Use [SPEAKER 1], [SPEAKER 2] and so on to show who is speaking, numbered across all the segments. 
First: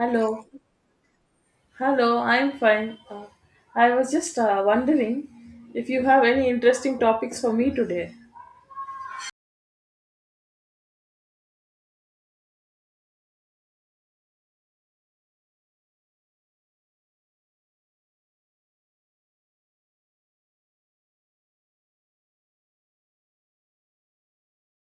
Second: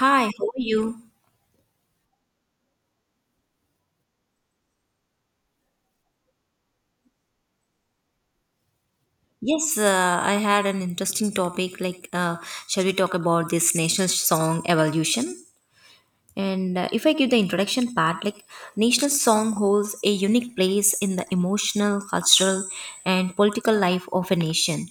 [SPEAKER 1] Hi, how are you?
[SPEAKER 2] Hello, I'm fine. I was just wondering if you have any interesting topics for me today.
[SPEAKER 1] Yes, I had an interesting topic. Like, shall we talk about this national song evolution? And if I give the introduction part, like national song holds a unique place in the emotional, cultural, and political life of a nation.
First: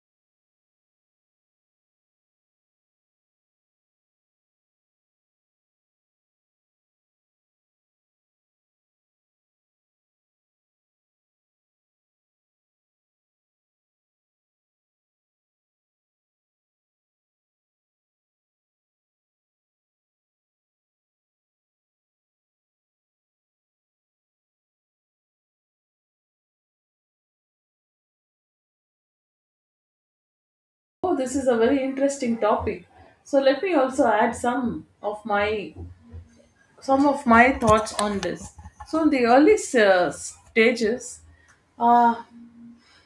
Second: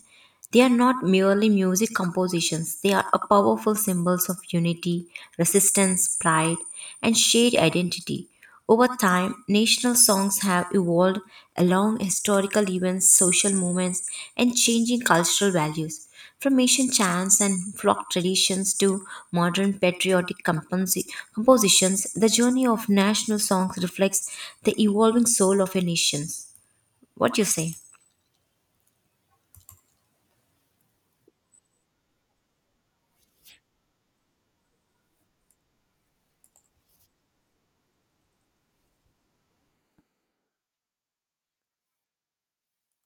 [SPEAKER 1] They are not merely music compositions, they are a powerful symbols of unity, resistance, pride, and shared identity. Over time, national songs have evolved along historical events, social movements, and changing cultural values. From ancient chants and folk traditions to modern patriotic compositions, the journey of national songs reflects the evolving soul of a nation. What do you say?
[SPEAKER 2] Oh, this is a very interesting topic. So let me also add some of my thoughts on this. So in the early stages, uh,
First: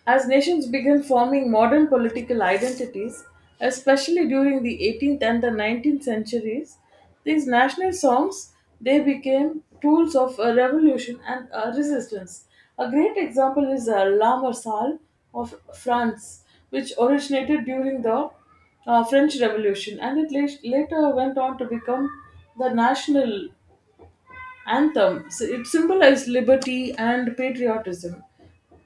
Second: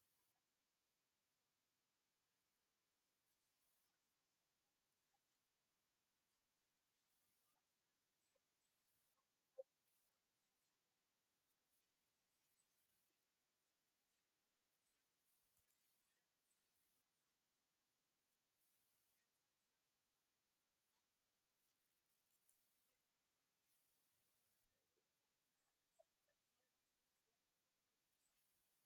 [SPEAKER 2] as nations began forming modern political identities, especially during the 18th and the 19th centuries, these national songs they became tools of a revolution and a resistance. A great example is La Marsal of France, which originated during the French Revolution, and it later went on to become the national anthem. So it symbolized liberty and patriotism.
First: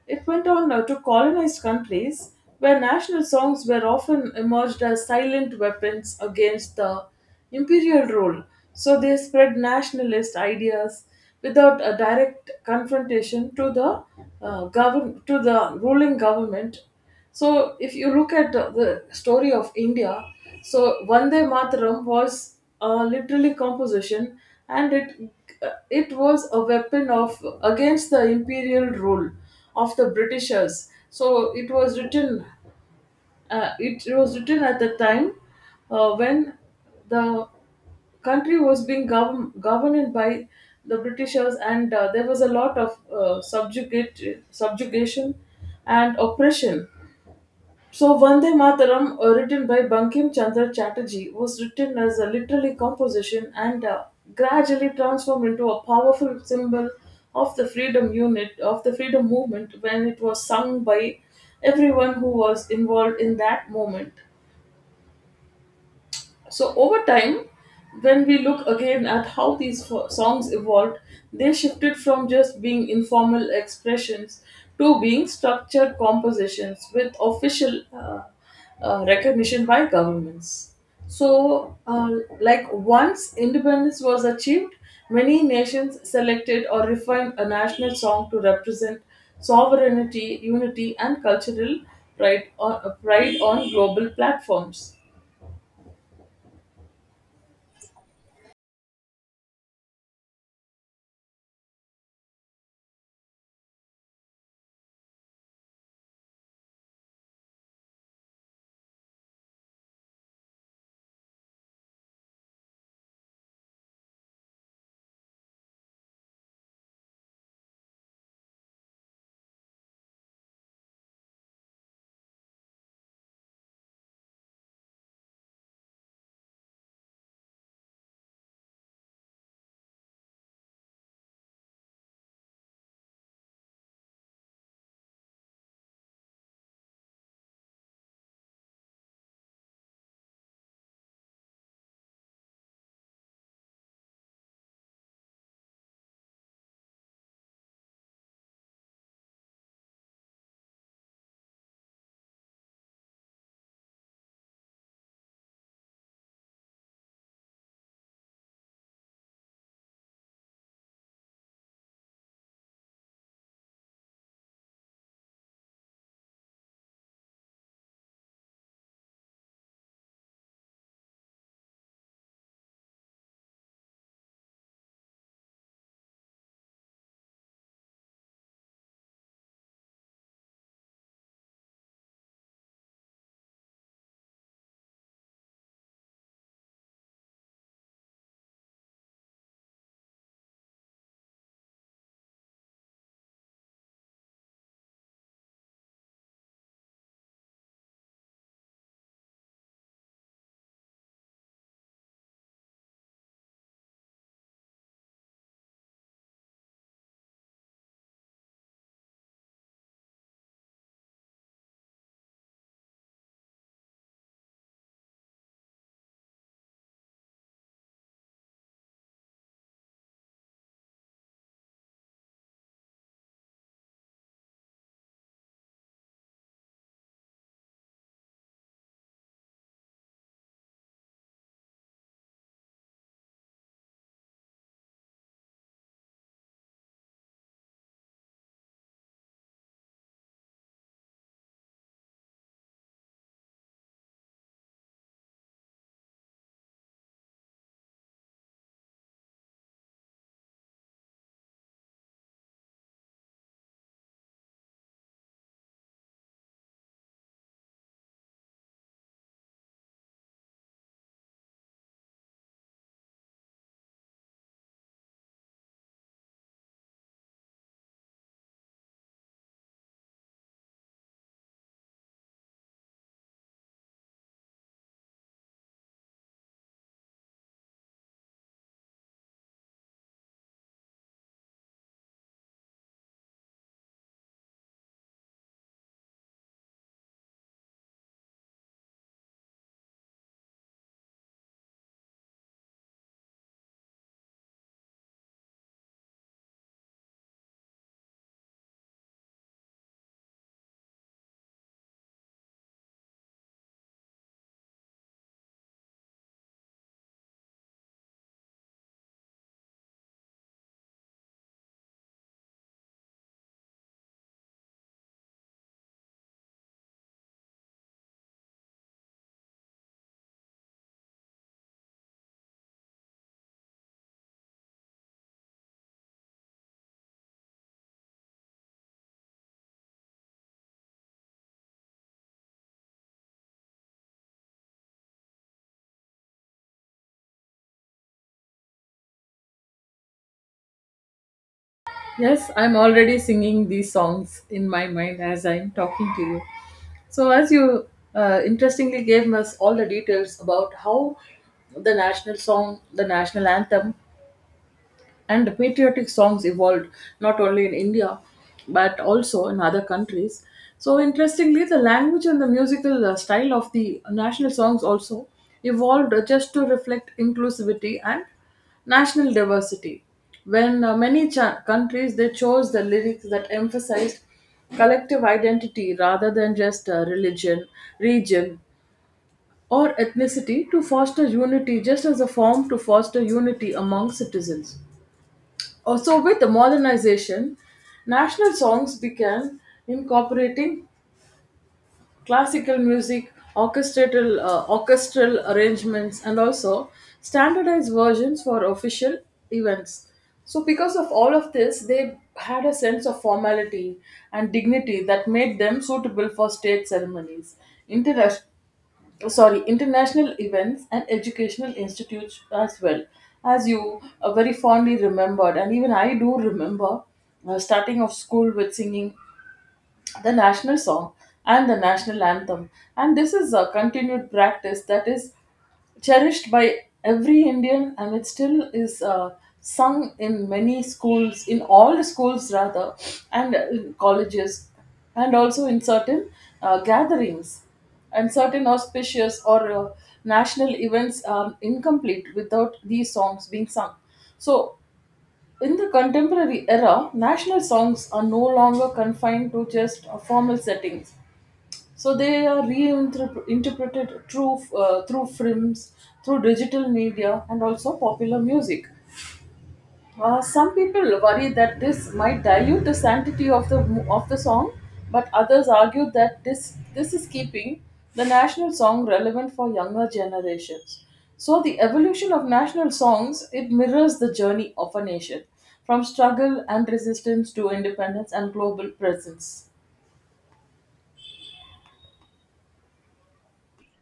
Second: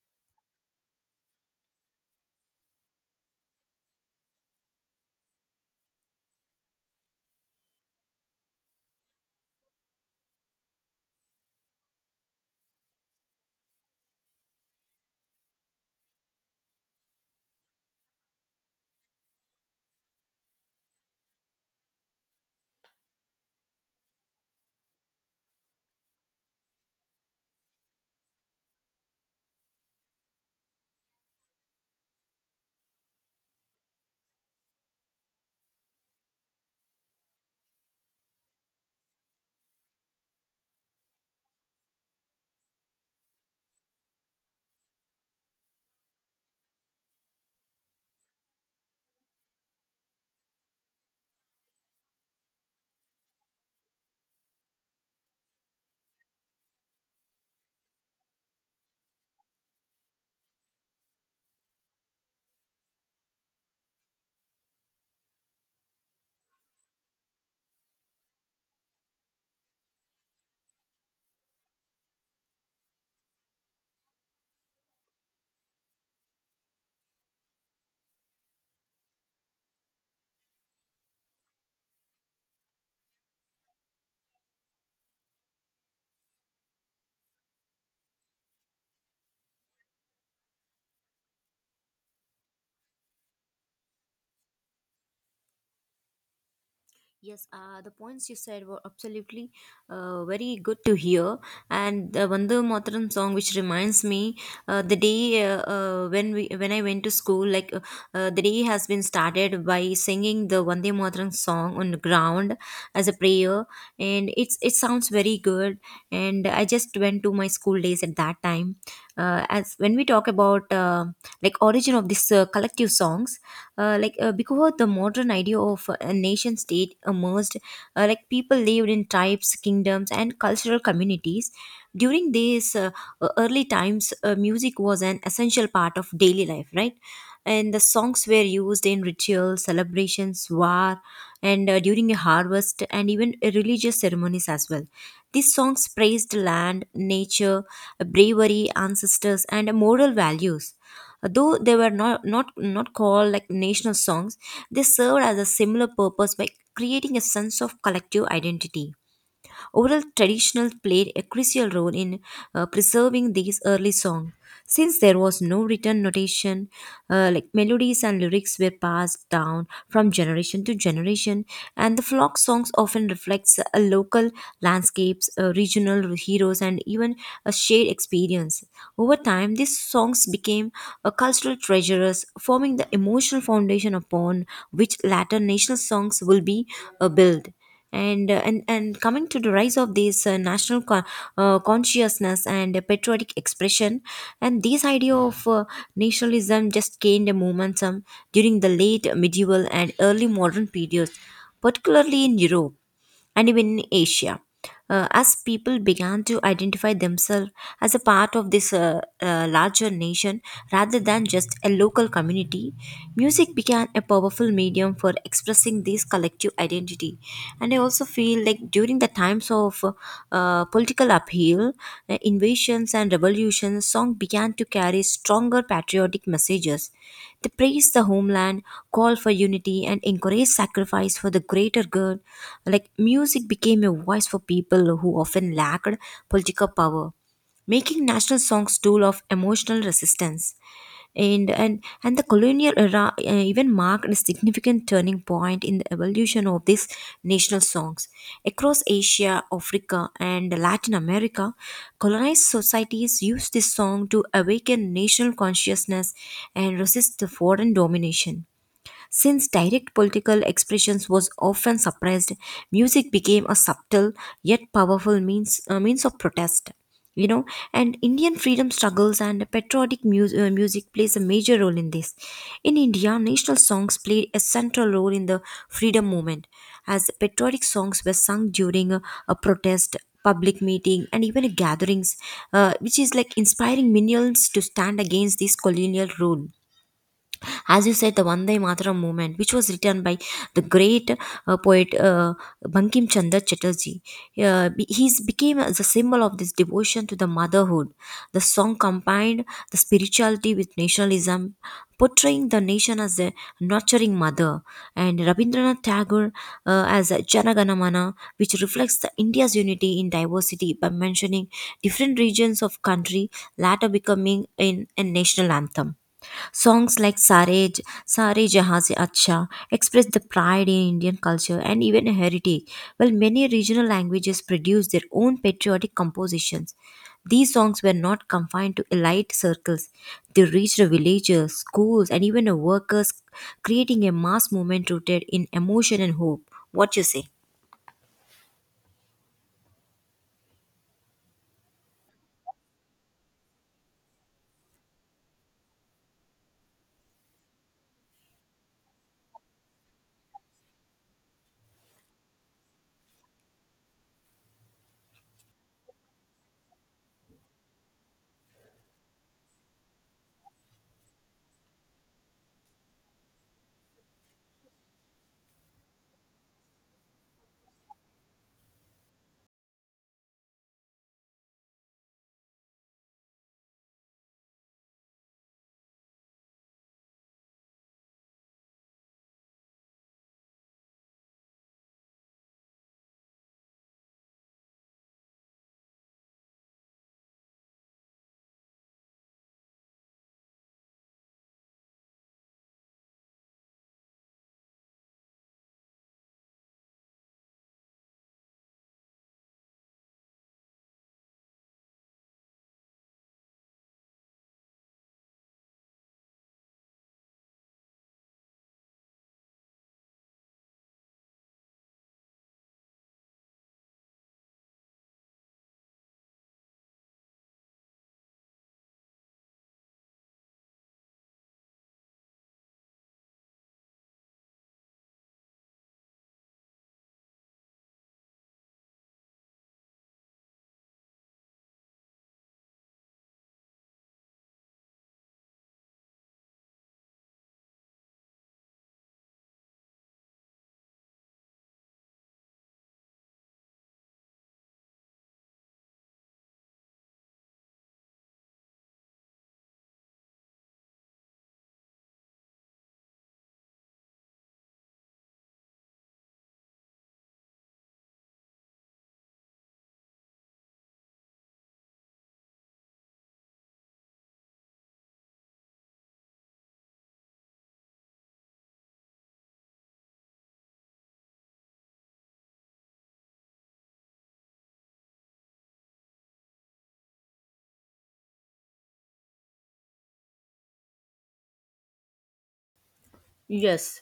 [SPEAKER 2] It went on to colonized countries where national songs were often emerged as silent weapons against the imperial rule. So they spread nationalist ideas without a direct confrontation to the govern to the ruling government. So if you look at the story of India, so Vande Mataram was literally composition, and it was a weapon of against the imperial rule of the Britishers. So it was written, it was written at the time when the country was being governed by the Britishers, and there was a lot of subjugation and oppression. So Vande Mataram, written by Bankim Chandra Chatterjee, was written as a literary composition and gradually transformed into a powerful symbol of the freedom movement when it was sung by everyone who was involved in that moment. So over time, when we look again at how these songs evolved, they shifted from just being informal expressions to being structured compositions with official recognition by governments. So, like once independence was achieved, many nations selected or refined a national song to represent sovereignty, unity, and cultural pride on global platforms.
[SPEAKER 1] Yes, the points you said were absolutely very good to hear. And the Vande Mataram song, which reminds me, the day when I went to school, like the day has been started by singing the Vande Mataram song on the ground as a prayer, and it sounds very good. And I just went to my school days at that time. As when we talk about like origin of this collective songs, like because the modern idea of a nation state emerged, like people lived in tribes, kingdoms, and cultural communities. During these early times, music was an essential part of daily life, right? And the songs were used in rituals, celebrations, war, and during a harvest, and even religious ceremonies as well. These songs praised land, nature, bravery, ancestors, and moral values. Though they were not called like national songs, they served as a similar purpose by creating a sense of collective identity. Oral traditional played a crucial role in preserving these early songs. Since there was no written notation, like melodies and lyrics were passed down from generation to generation, and the flock songs often reflects a local landscapes, regional heroes, and even a shared experience. Over time, these songs became a cultural treasures, forming the emotional foundation upon which later national songs will be built, and coming to the rise of these national consciousness and patriotic expression, and this idea of nationalism just gained momentum during the late medieval and early modern periods, particularly in Europe and even in Asia. As people began to identify themselves as a part of this larger nation rather than just a local community, music became a powerful medium for expressing this collective identity. And I also feel like during the times of political upheaval, invasions, and revolutions, song began to carry stronger patriotic messages. They praise the homeland, call for unity, and encourage sacrifice for the greater good. Like music became a voice for people who often lacked political power, making national songs tool of emotional resistance. And the colonial era even marked a significant turning point in the evolution of these national songs across Asia, Africa, and Latin America. Colonized societies used this song to awaken national consciousness and resist the foreign domination. Since direct political expressions was often suppressed, music became a subtle yet powerful means of protest. You know, and Indian freedom struggles and patriotic music plays a major role in this. In India, national songs played a central role in the freedom movement, as patriotic songs were sung during a protest, public meeting, and even gatherings, which is like inspiring millions to stand against this colonial rule. As you said, the Vande Mataram movement, which was written by the great poet Bankim Chandra Chatterjee, he's became the symbol of this devotion to the motherhood. The song combined the spirituality with nationalism, portraying the nation as a nurturing mother, and Rabindranath Tagore, as a Janaganamana, which reflects the India's unity in diversity by mentioning different regions of country, latter becoming in a national anthem. Songs like Sare Jahan Se Acha express the pride in Indian culture and even heritage, while many regional languages produce their own patriotic compositions. These songs were not confined to elite circles. They reached the villages, schools, and even the workers, creating a mass movement rooted in emotion and hope. What you say?
[SPEAKER 2] Yes, I'm already singing these songs in my mind as I'm talking to you. So, as you interestingly gave us all the details about how the national song, the national anthem, and the patriotic songs evolved not only in India but also in other countries. So, interestingly, the language and the musical style of the national songs also evolved just to reflect inclusivity and national diversity. When countries they chose the lyrics that emphasized collective identity rather than just religion, region, or ethnicity to foster unity, just as a form to foster unity among citizens. So with the modernization, national songs began incorporating classical music, orchestral arrangements, and also standardized versions for official events. So, because of all of this, they had a sense of formality and dignity that made them suitable for state ceremonies, international international events and educational institutes as well. As you very fondly remembered and even I do remember starting off school with singing the national song and the national anthem. And this is a continued practice that is cherished by every Indian, and it still is sung in many schools, in all the schools rather, and in colleges, and also in certain gatherings. And certain auspicious or national events are incomplete without these songs being sung. So in the contemporary era, national songs are no longer confined to just formal settings. So they are reinterpreted through films, through digital media, and also popular music. Some people worry that this might dilute the sanctity of the song, but others argue that this is keeping the national song relevant for younger generations. So the evolution of national songs, it mirrors the journey of a nation from struggle and resistance to independence and global presence.
[SPEAKER 1] Yes,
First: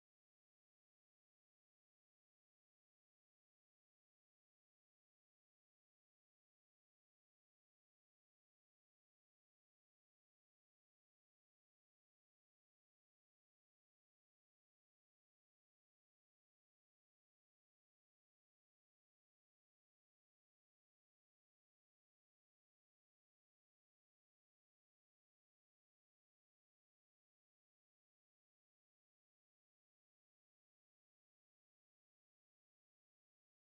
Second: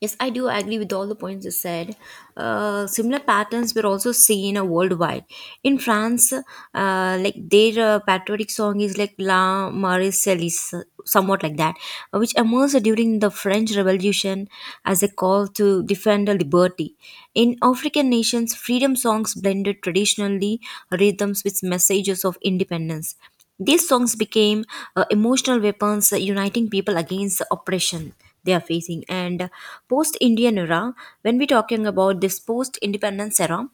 [SPEAKER 1] Yes, I do agree with all the points you said. Similar patterns were also seen worldwide. In France, like their patriotic song is like La Marseillaise, somewhat like that, which emerged during the French Revolution as a call to defend the liberty. In African nations, freedom songs blended traditionally rhythms with messages of independence. These songs became emotional weapons, uniting people against the oppression they are facing. And post Indian era, when we're talking about this post independence era,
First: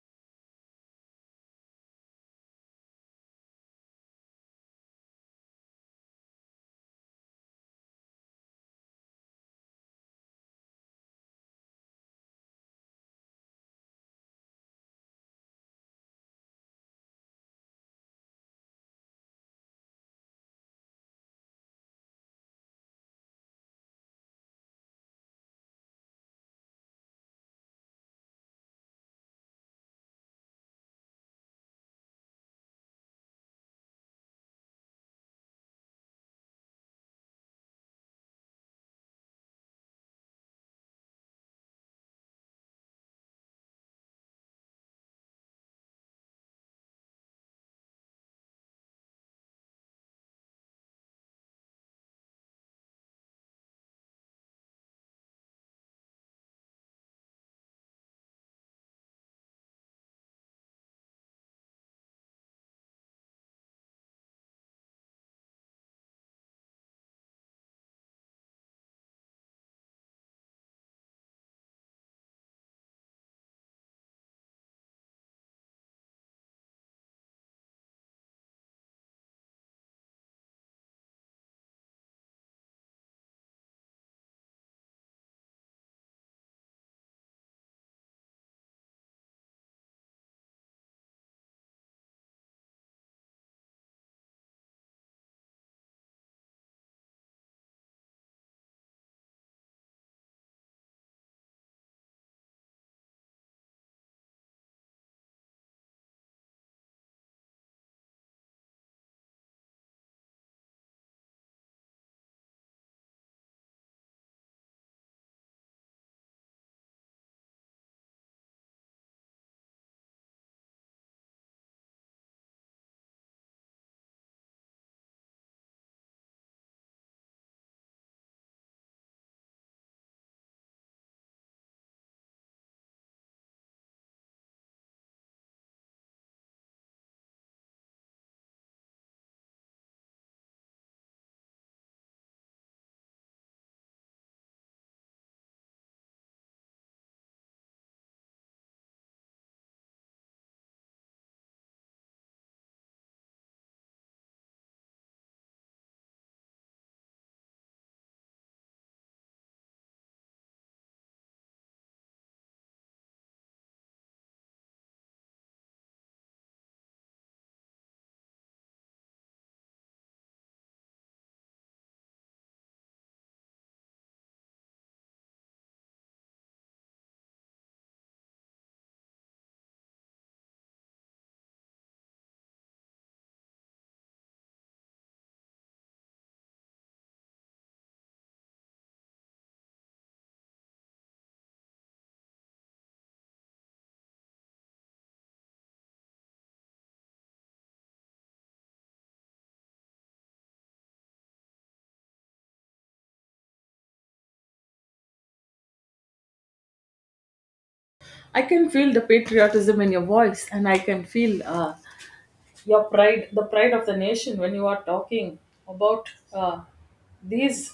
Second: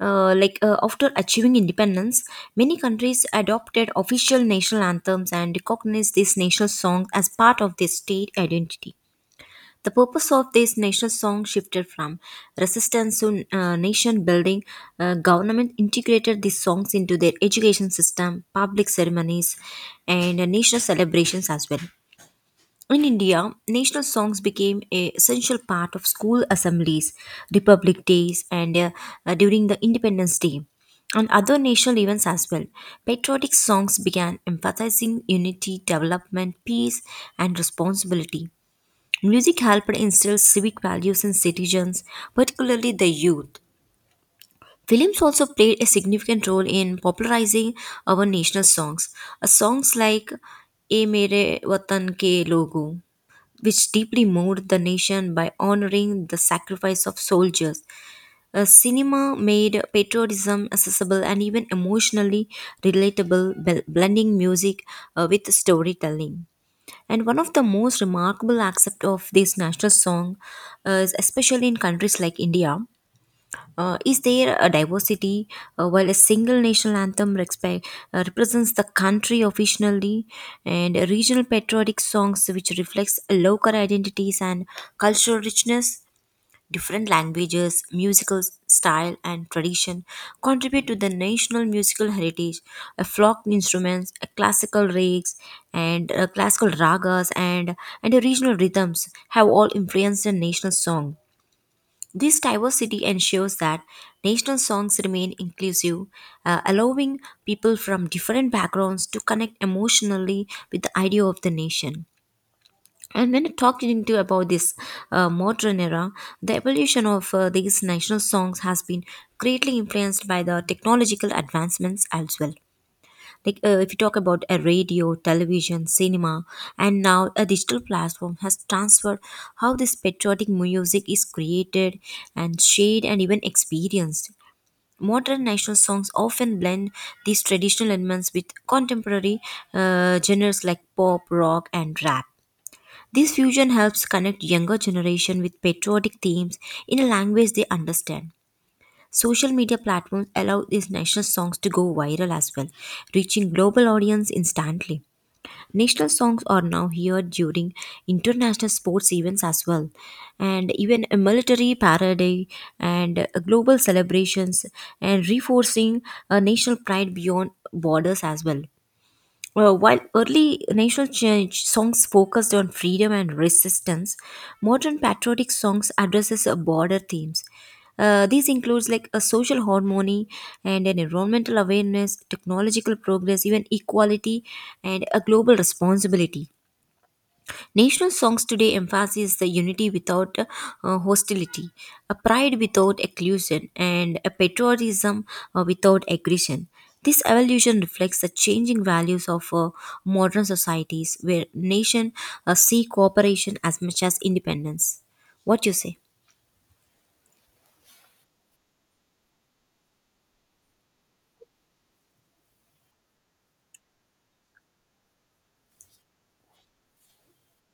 [SPEAKER 1] like, after achieving independence, many countries adopted official national anthems and recognized these national songs as part of their state identity. The purpose of these national songs shifted from resistance to nation building. Government integrated these songs into their education system, public ceremonies, and national celebrations as well. In India, national songs became a essential part of school assemblies, Republic Days, and during the Independence Day, and other national events as well. Patriotic songs began emphasizing unity, development, peace, and responsibility. Music helped instill civic values in citizens, particularly the youth. Films also played a significant role in popularizing our national songs. Songs like "A Mere Watan Ke Logo," which deeply moved the nation by honoring the sacrifice of soldiers. Cinema made patriotism accessible and even emotionally relatable, blending music with storytelling. And one of the most remarkable aspects of this national song, is especially in countries like India, is there a diversity, while a single national anthem represents the country officially, and regional patriotic songs which reflects local identities and cultural richness. Different languages, musical style, and tradition contribute to the national musical heritage. A folk instruments, a classical rigs, and classical ragas, and the regional rhythms have all influenced the national song. This diversity ensures that national songs remain inclusive, allowing people from different backgrounds to connect emotionally with the idea of the nation. And when talking to about this modern era, the evolution of these national songs has been greatly influenced by the technological advancements as well. Like, if you talk about a radio, television, cinema, and now a digital platform has transferred how this patriotic music is created and shared and even experienced. Modern national songs often blend these traditional elements with contemporary genres like pop, rock, and rap. This fusion helps connect younger generation with patriotic themes in a language they understand. Social media platforms allow these national songs to go viral as well, reaching global audience instantly. National songs are now heard during international sports events as well, and even a military parade and global celebrations, and reinforcing a national pride beyond borders as well. Well, while early national change songs focused on freedom and resistance, modern patriotic songs addresses broader themes. These includes like a social harmony and an environmental awareness, technological progress, even equality, and a global responsibility. National songs today emphasize the unity without hostility, a pride without exclusion, and a patriotism without aggression. This evolution reflects the changing values of modern societies where nations see cooperation as much as independence. What you say?
[SPEAKER 2] I can feel the patriotism in your voice, and I can feel your pride, the pride of the nation, when you are talking about these,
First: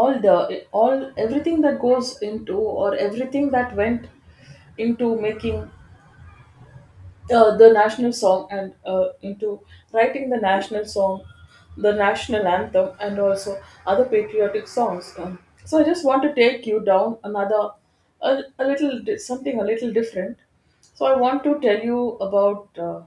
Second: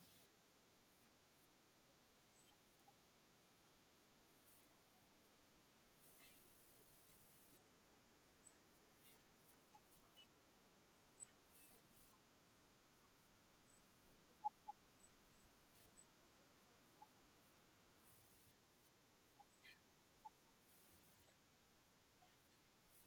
[SPEAKER 2] all the all everything that goes into, or everything that went into making the national song, and into writing the national song, the national anthem, and also other patriotic songs. So I just want to take you down another something a little different. So I want to tell you about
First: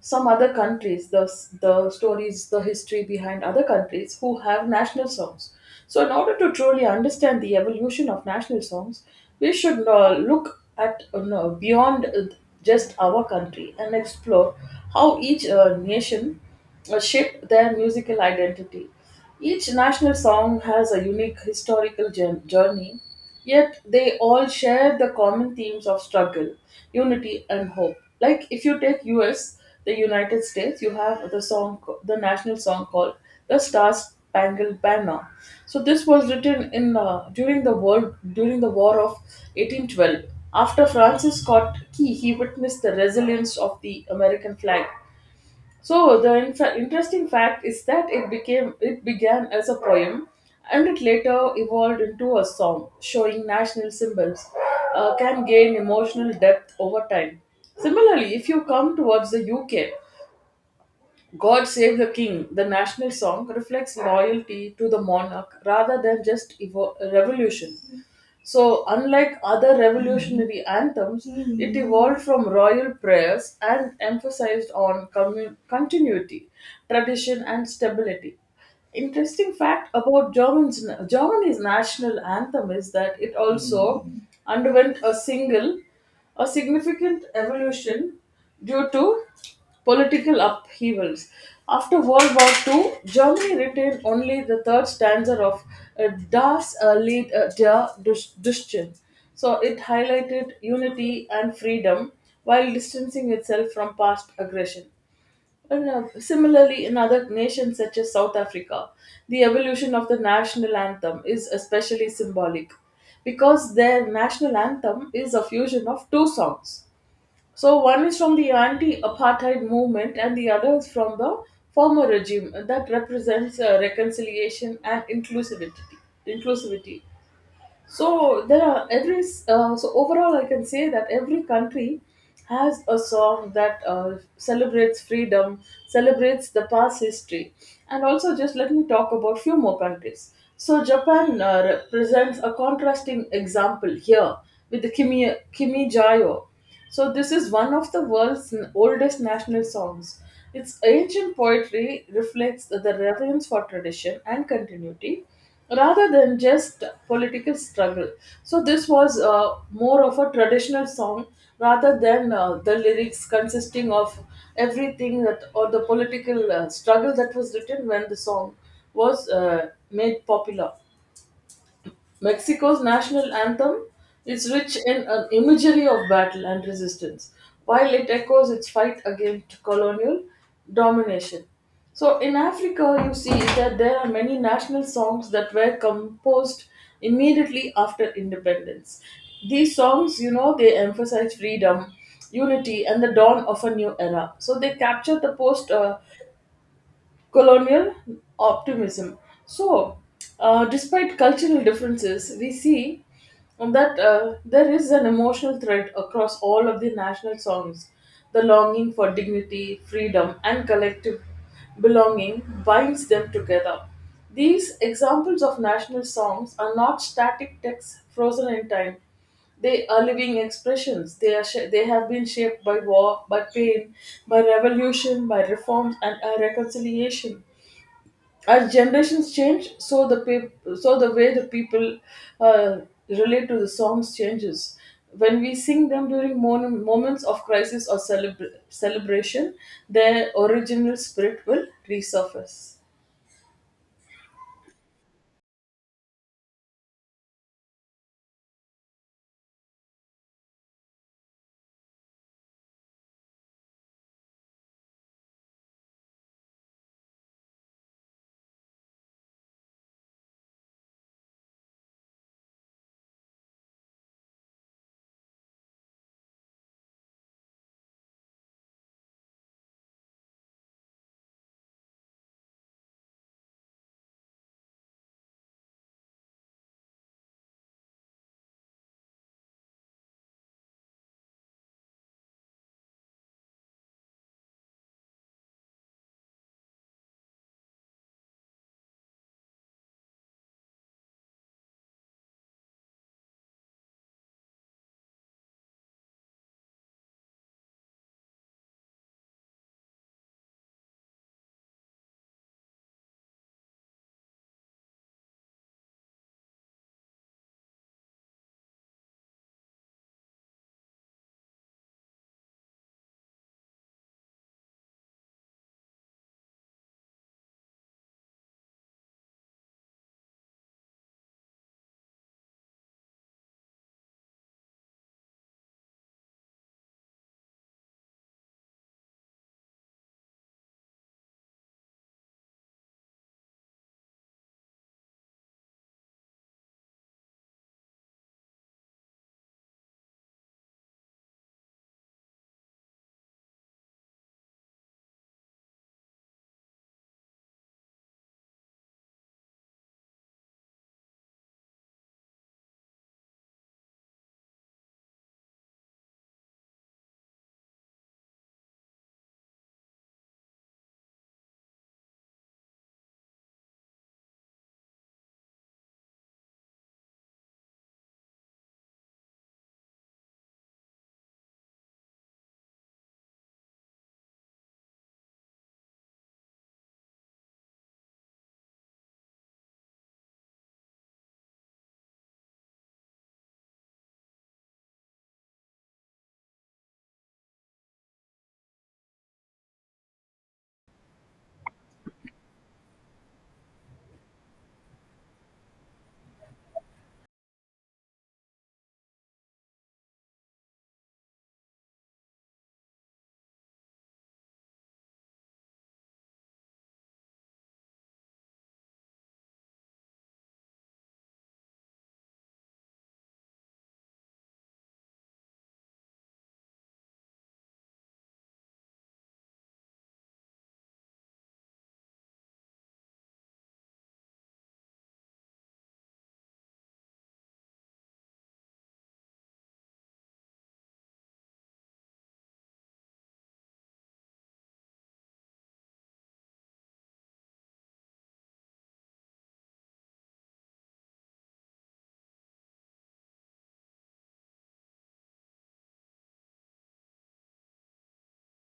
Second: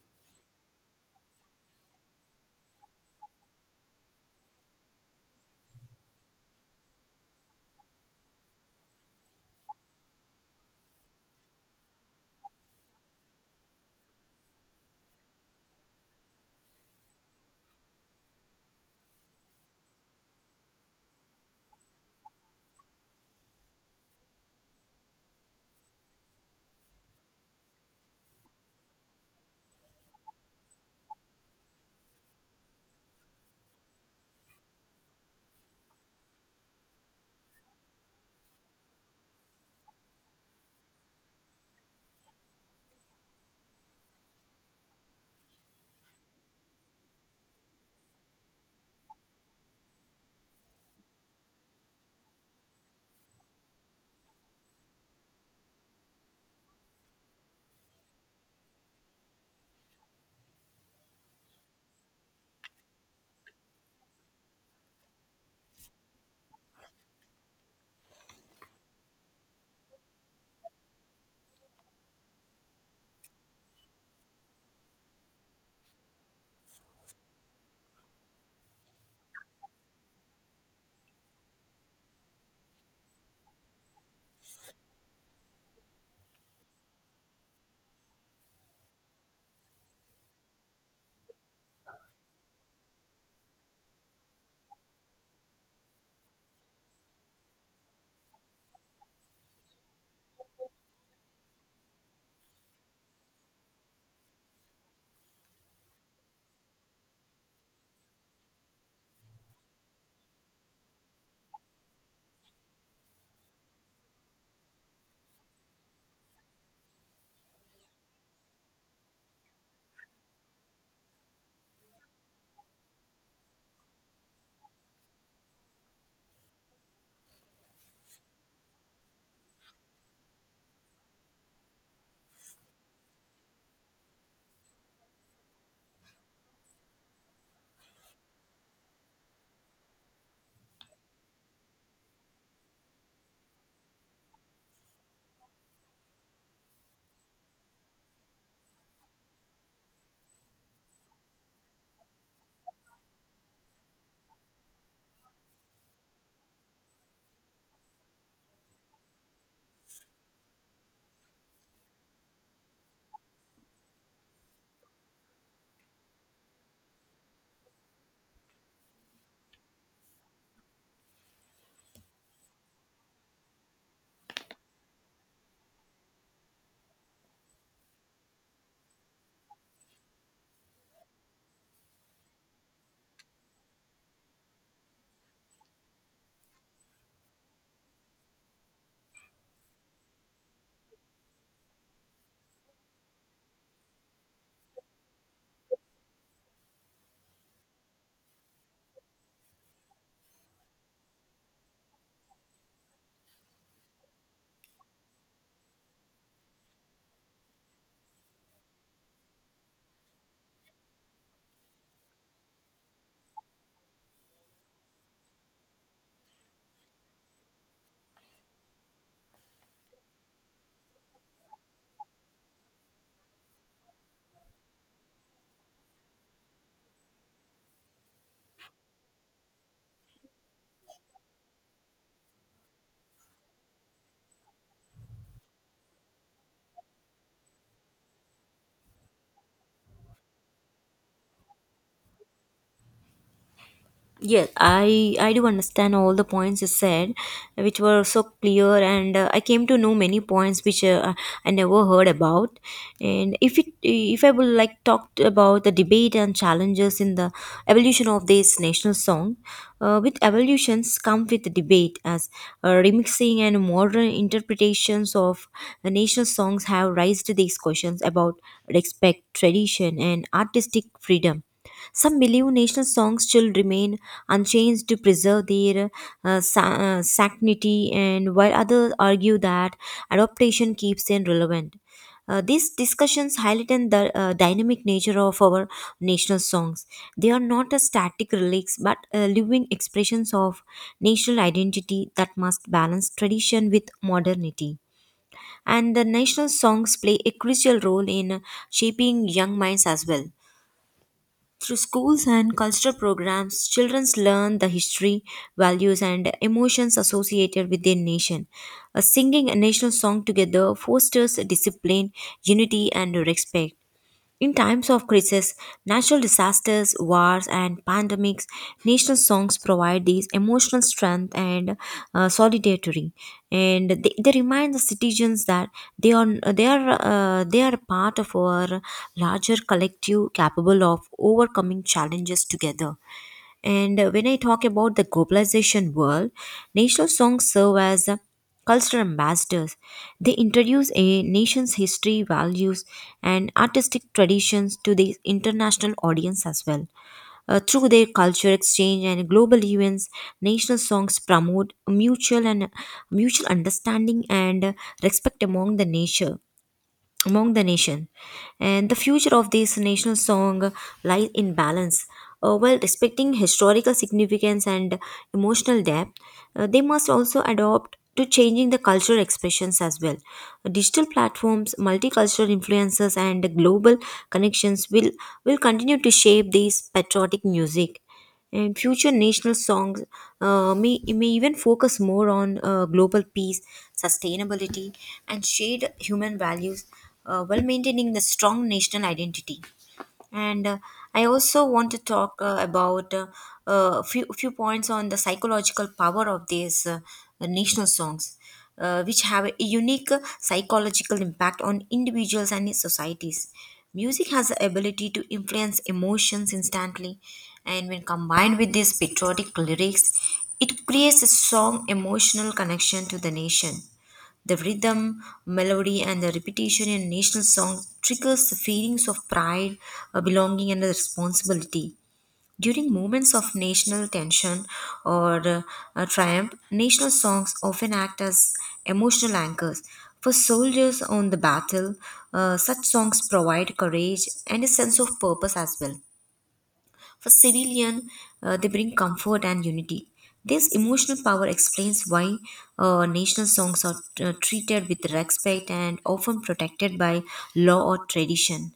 [SPEAKER 2] some other countries, the stories, the history behind other countries who have national songs. So in order to truly understand the evolution of national songs, we should look at no, beyond just our country and explore how each nation shaped their musical identity. Each national song has a unique historical journey. Yet they all share the common themes of struggle, unity, and hope. Like if you take US, the United States, you have the song, the national song called "The Star Spangled Banner." So this was written in during the War of 1812. After Francis Scott Key, he witnessed the resilience of the American flag, so the interesting fact is that it began as a poem, and it later evolved into a song, showing national symbols can gain emotional depth over time. Similarly, if you come towards the UK, God Save the King, the national song, reflects loyalty to the monarch rather than just revolution. So, unlike other revolutionary anthems, it evolved from royal prayers and emphasized on continuity, tradition, and stability. Interesting fact about Germany's national anthem is that it also underwent a significant evolution due to political upheavals. After World War II, Germany retained only the third stanza of Das Lied der Deutschen. So it highlighted unity and freedom while distancing itself from past aggression. And, similarly, in other nations such as South Africa, the evolution of the national anthem is especially symbolic because their national anthem is a fusion of two songs. So, one is from the anti apartheid movement, and the other is from the former regime, that represents reconciliation and inclusivity. inclusivity. So there are every so overall, I can say that every country has a song that celebrates freedom, celebrates the past history, and also just let me talk about few more countries. So Japan represents a contrasting example here with the Kimi Jayo. So this is one of the world's oldest national songs. Its ancient poetry reflects the reverence for tradition and continuity rather than just political struggle. So this was more of a traditional song rather than the lyrics consisting of everything that, or the political struggle that was written when the song was made popular. Mexico's national anthem is rich in an imagery of battle and resistance, while it echoes its fight against colonial domination. So, in Africa, you see that there are many national songs that were composed immediately after independence. These songs, you know, they emphasize freedom, unity, and the dawn of a new era. So, they capture the post colonial optimism. So, despite cultural differences, we see that there is an emotional thread across all of the national songs. The longing for dignity, freedom, and collective belonging binds them together. These examples of national songs are not static texts frozen in time. They are living expressions. They are they have been shaped by war, by pain, by revolution, by reforms, and by reconciliation. As generations change, so so the way the people uh, relate to the songs changes. When we sing them during moments of crisis or celebration, their original spirit will resurface.
[SPEAKER 1] Yes, I do understand all the points you said, which were so clear, and I came to know many points which I never heard about. And if I would like talk about the debate and challenges in the evolution of this national song, with evolutions come with debate as remixing and modern interpretations of the national songs have raised these questions about respect, tradition, and artistic freedom. Some Milieu national songs still remain unchanged to preserve their sanctity, and while others argue that adaptation keeps them relevant. These discussions highlight the dynamic nature of our national songs. They are not a static relics but living expressions of national identity that must balance tradition with modernity. And the national songs play a crucial role in shaping young minds as well. Through schools and cultural programs, children learn the history, values, and emotions associated with their nation. Singing a national song together fosters discipline, unity, and respect. In times of crisis, natural disasters, wars, and pandemics, national songs provide these emotional strength and solidarity, and they remind the citizens that they are they are they are part of our larger collective, capable of overcoming challenges together. And when I talk about the globalization world, national songs serve as cultural ambassadors. They introduce a nation's history, values, and artistic traditions to the international audience as well. Through their culture exchange and global events, national songs promote mutual understanding and respect among the nation. And the future of this national song lies in balance. While respecting historical significance and emotional depth, they must also adopt to changing the cultural expressions as well. Digital platforms, multicultural influences, and global connections will continue to shape this patriotic music and future national songs may even focus more on global peace, sustainability, and shared human values while maintaining the strong national identity and I also want to talk about a few points on the psychological power of these national songs which have a unique psychological impact on individuals and societies. Music has the ability to influence emotions instantly, and when combined with these patriotic lyrics, it creates a strong emotional connection to the nation. The rhythm, melody, and the repetition in national songs triggers the feelings of pride, belonging, and responsibility. During moments of national tension or triumph, national songs often act as emotional anchors. For soldiers on the battle, such songs provide courage and a sense of purpose as well. For civilian, they bring comfort and unity. This emotional power explains why national songs are treated with respect and often protected by law or tradition.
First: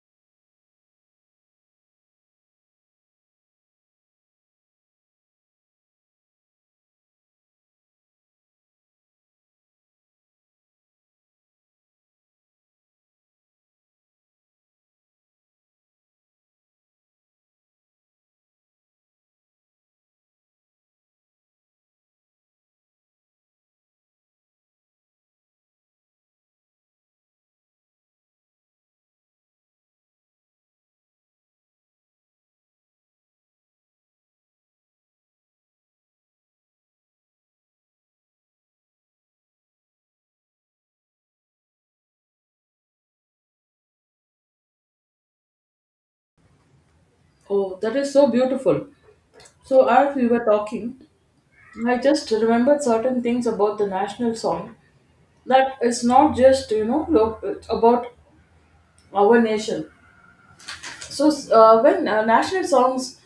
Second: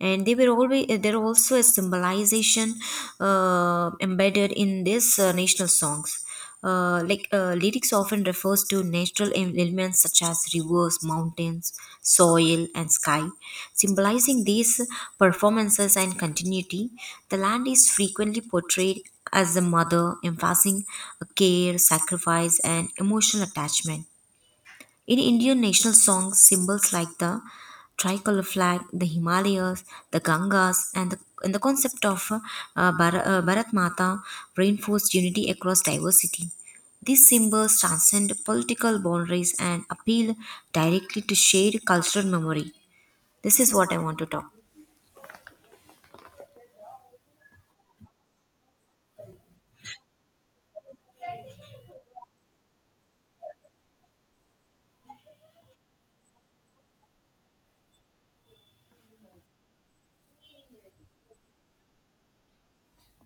[SPEAKER 1] And they were always there also a symbolization embedded in these national songs, like lyrics often refers to natural elements such as rivers, mountains, soil, and sky, symbolizing these performances and continuity. The land is frequently portrayed as the mother, emphasizing care, sacrifice, and emotional attachment. In Indian national songs, symbols like the tricolor flag, the Himalayas, the Gangas, and the concept of Bharat Mata reinforced unity across diversity. These symbols transcend political boundaries and appeal directly to shared cultural memory. This is what I want to talk.
[SPEAKER 2] Oh, that is so beautiful. So, as we were talking, I just remembered certain things about the national song, that it's not just, you know, look, it's about our nation. So when national songs,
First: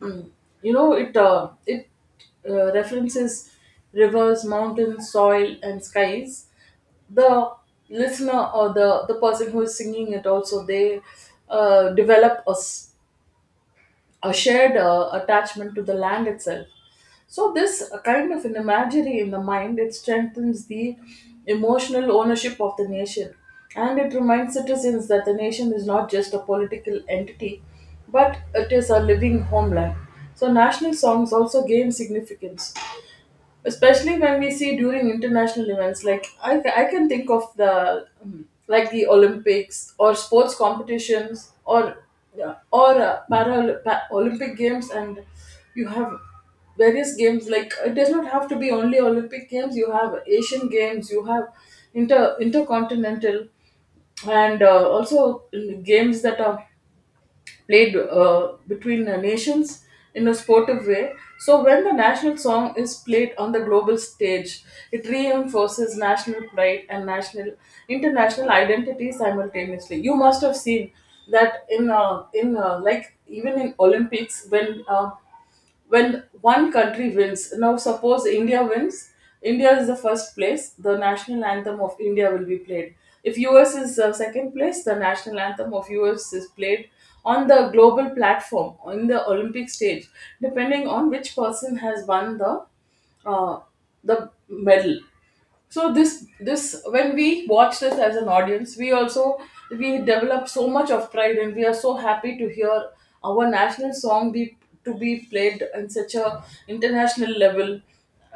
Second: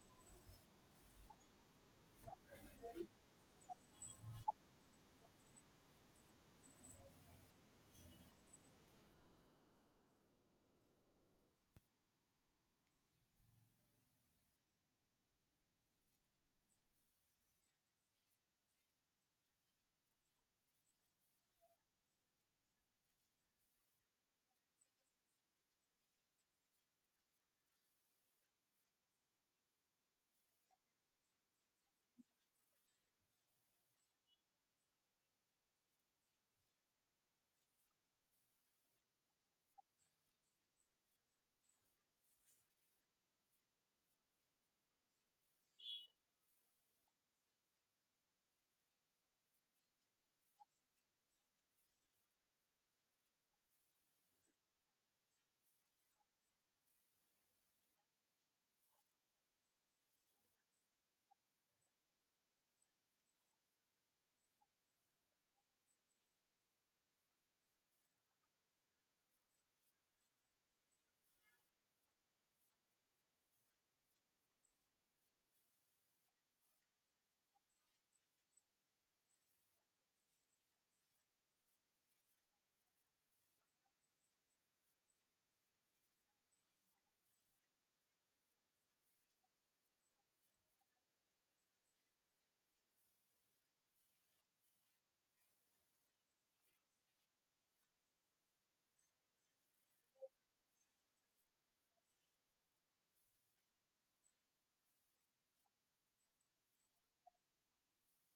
[SPEAKER 2] mm, you know, it references rivers, mountains, soil, and skies. The listener, or the person who is singing it also, they develop us a shared attachment to the land itself. So this kind of an imagery in the mind, it strengthens the emotional ownership of the nation, and it reminds citizens that the nation is not just a political entity, but it is a living homeland. So national songs also gain significance, especially when we see during international events, like I can think of the like the olympics or sports competitions or yeah, or olympic games. And you have various games, like it does not have to be only olympic games. You have asian games, you have intercontinental, and also games that are played between nations in a sportive way. So when the national song is played on the global stage, it reinforces national pride and national international identity simultaneously. You must have seen that in like even in Olympics when one country wins. Now, suppose India wins, India is the first place, the national anthem of India will be played. If US is second place, the national anthem of US is played on the global platform, on the Olympic stage, depending on which person has won uh, the medal. So this, when we watch this as an audience, we also we develop so much of pride, and we are so happy to hear our national song be to be played in such a international level.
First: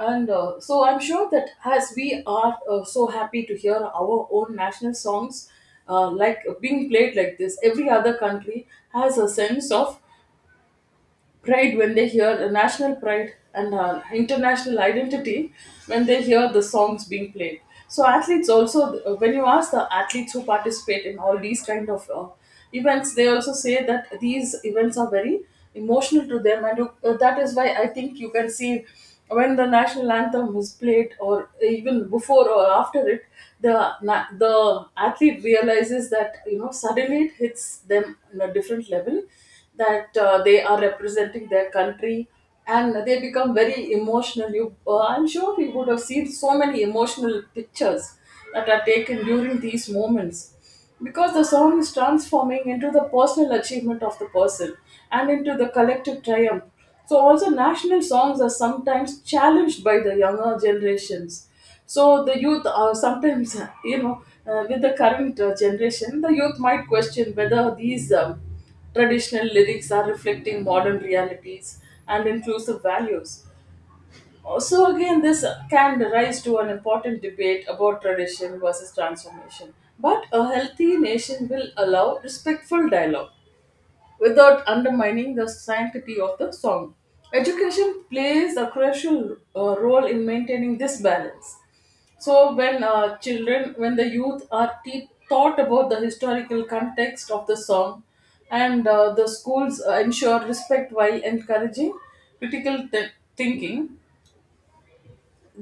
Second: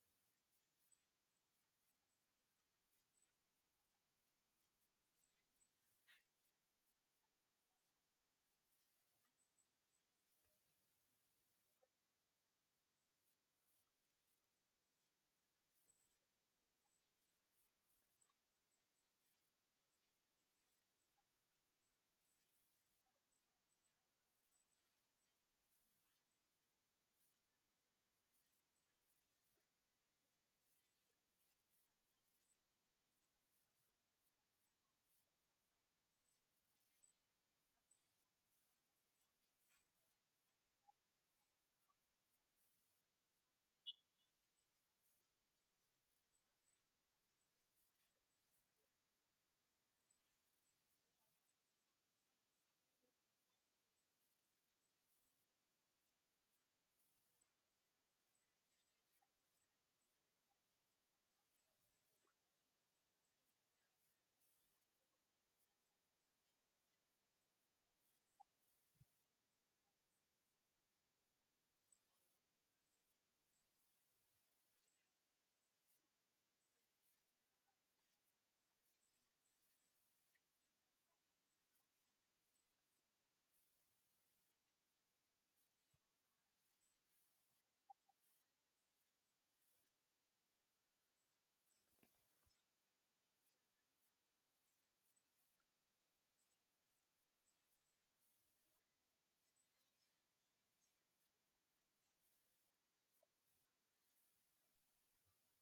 [SPEAKER 2] And uh, so I'm sure that as we are so happy to hear our own national songs like being played like this, every other country has a sense of pride when they hear the national pride and international identity when they hear the songs being played. So athletes also, when you ask the athletes who participate in all these kind of events, they also say that these events are very emotional to them. That is why I think you can see when the national anthem is played, or even before or after it, the athlete realizes that, you know, suddenly it hits them on a different level, that they are representing their country, and they become very emotional. I'm sure you would have seen so many emotional pictures that are taken during these moments, because the song is transforming into the personal achievement of the person and into the collective triumph. So, also, national songs are sometimes challenged by the younger generations. So, the youth are sometimes, you know, with the current generation, the youth might question whether these. Traditional lyrics are reflecting modern realities and inclusive values. So, again, this can rise to an important debate about tradition versus transformation. But a healthy nation will allow respectful dialogue without undermining the sanctity of the song. Education plays a crucial role in maintaining this balance. So when children, when the youth are taught about the historical context of the song, and the schools ensure respect while encouraging critical thinking,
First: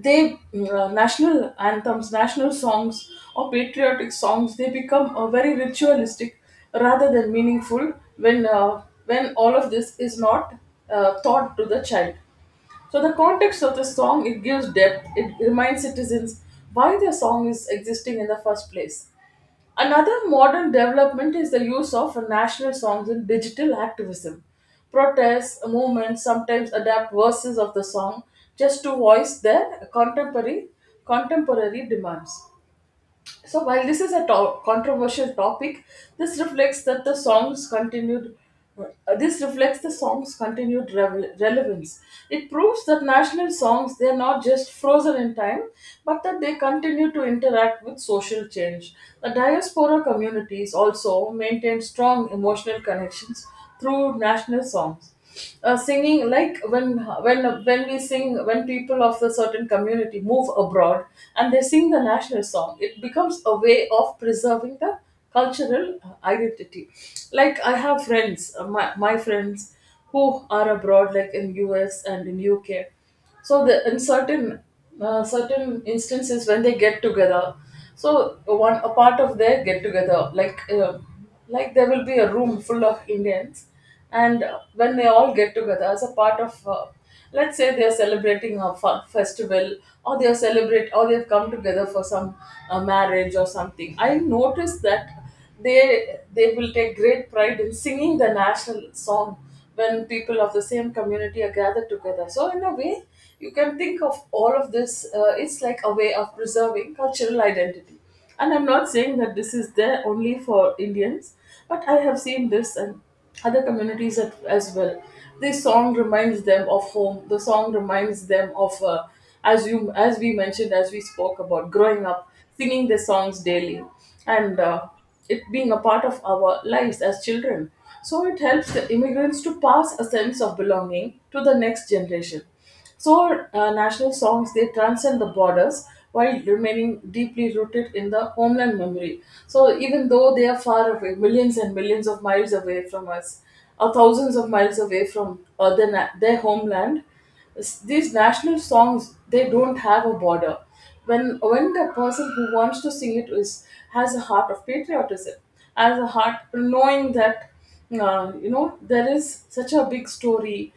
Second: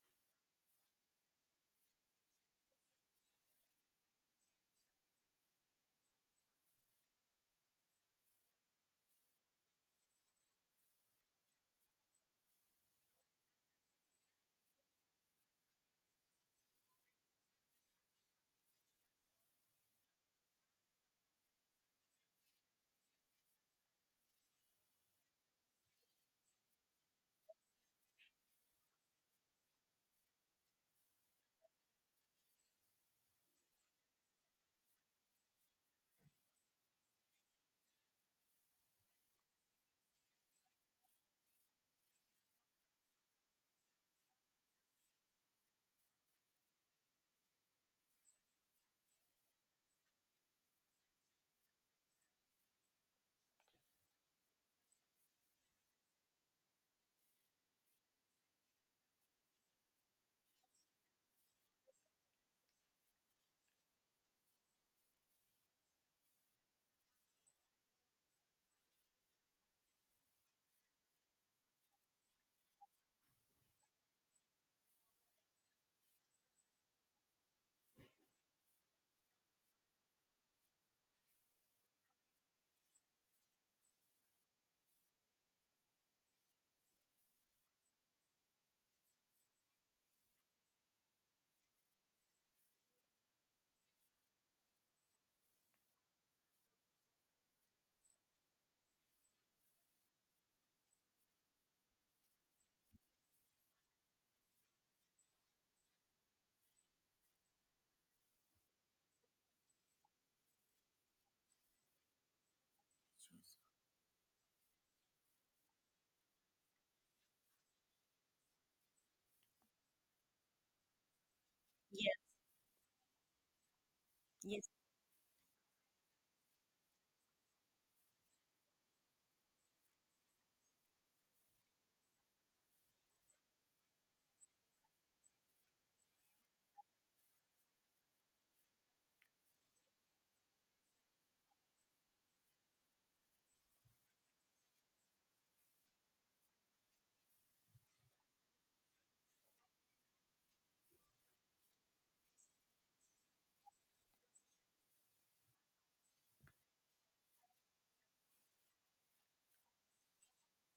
[SPEAKER 2] they national anthems, national songs, or patriotic songs, they become very ritualistic rather than meaningful when all of this is not taught to the child. So the context of the song, it gives depth, it reminds citizens why the song is existing in the first place. Another modern development is the use of national songs in digital activism. Protests, movements sometimes adapt verses of the song just to voice their contemporary demands. So while this is a controversial topic, this reflects that the song's continued this reflects the song's continued relevance. It proves that national songs, they are not just frozen in time, but that they continue to interact with social change. The diaspora communities also maintain strong emotional connections through national songs, singing like when we sing, when people of the certain community move abroad and they sing the national song, it becomes a way of preserving the cultural identity. Like I have friends, my friends who are abroad, like in US and in UK. So the in certain certain instances when they get together, so one a part of their get together, like there will be a room full of Indians, and when they all get together as a part of let's say they are celebrating a festival, or they are celebrate, or they've come together for some marriage or something, I noticed that they they will take great pride in singing the national song when people of the same community are gathered together. So, in a way, you can think of all of this, it's like a way of preserving cultural identity. And I'm not saying that this is there only for Indians, but I have seen this and other communities as well. This song reminds them of home. The song reminds them of, as you as we mentioned, as we spoke about growing
[SPEAKER 1] Yes,
[SPEAKER 2] up, singing the songs daily, and
[SPEAKER 1] yes,
[SPEAKER 2] it being a part of our lives as children. So it helps the immigrants to pass a sense of belonging to the next generation. So national songs, they transcend the borders while remaining deeply rooted in the homeland memory. So even though they are far away, millions and millions of miles away from us, or thousands of miles away from their homeland, these national songs, they don't have a border. When the person who wants to sing it is has a heart of patriotism, has a heart knowing that, you know, there is such a big story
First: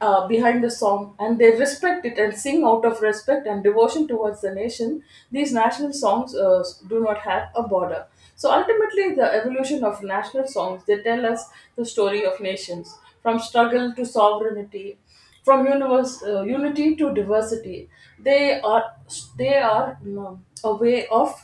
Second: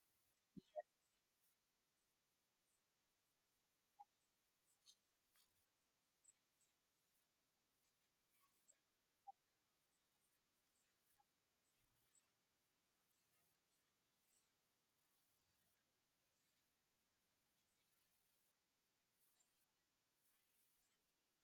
[SPEAKER 2] behind the song, and they respect it and sing out of respect and devotion towards the nation, these national songs do not have a border. So ultimately, the evolution of national songs, they tell us the story of nations, from struggle to sovereignty, from unity to diversity. They are you know, a way of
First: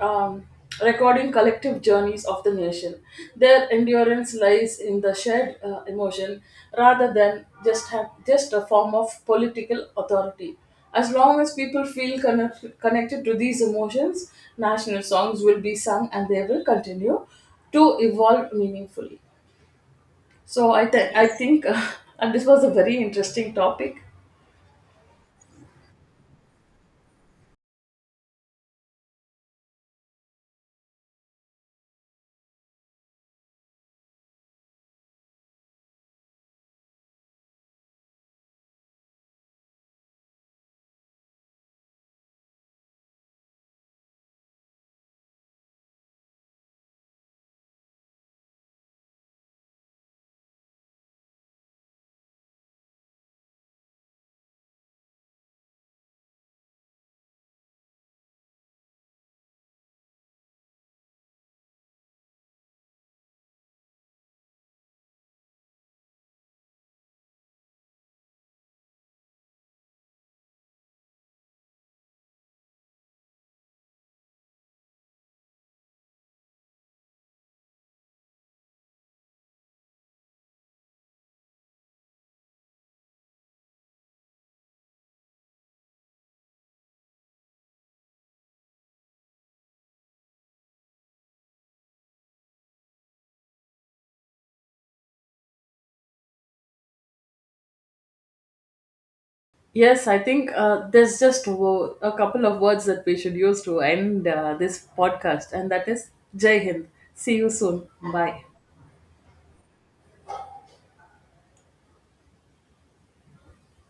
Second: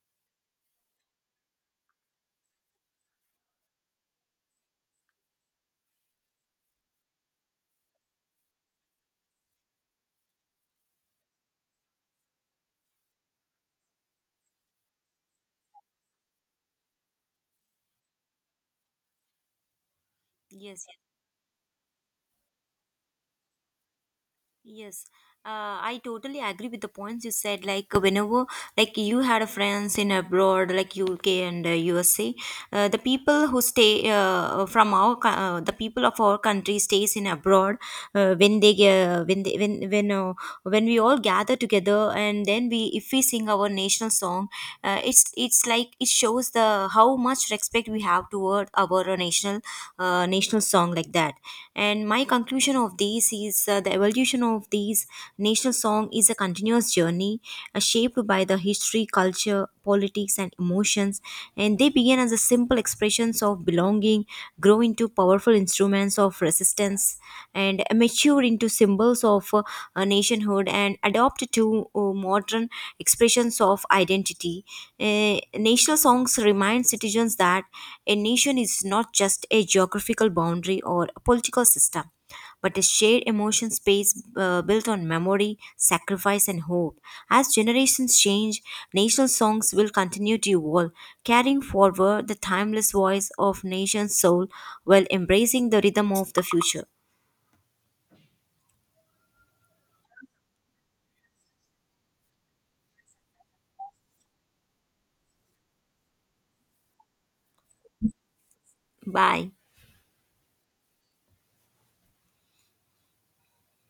[SPEAKER 2] um, recording collective journeys of the nation. Their endurance lies in the shared emotion rather than just a form of political authority. As long as people feel connected to these emotions, national songs will be sung and they will continue to evolve meaningfully. So
[SPEAKER 1] yes,
[SPEAKER 2] I think, and this was a very interesting topic.
[SPEAKER 1] yes, I totally agree with the points you said. Like whenever, like you had friends in abroad, like UK and USA, the people who stay the people of our country stays in abroad. When they when they, when we all gather together and then we if we sing our national song, it's like it shows the how much respect we have toward our national national song like that. And my conclusion of these is the evolution of these national song is a continuous journey shaped by the history, culture, politics, and emotions. And they began as a simple expressions of belonging, grow into powerful instruments of resistance, and mature into symbols of nationhood, and adopt to modern expressions of identity. National songs remind citizens that a nation is not just a geographical boundary or a political system, but a shared emotion space built on memory, sacrifice, and hope. As generations change, national songs will continue to evolve, carrying forward the timeless voice of nation's soul while embracing the rhythm of the future.
[SPEAKER 2] Yes, I think there's just a couple of words that we should use to end this podcast, and that is Jai Hind. See you soon. Bye.
[SPEAKER 1] Bye.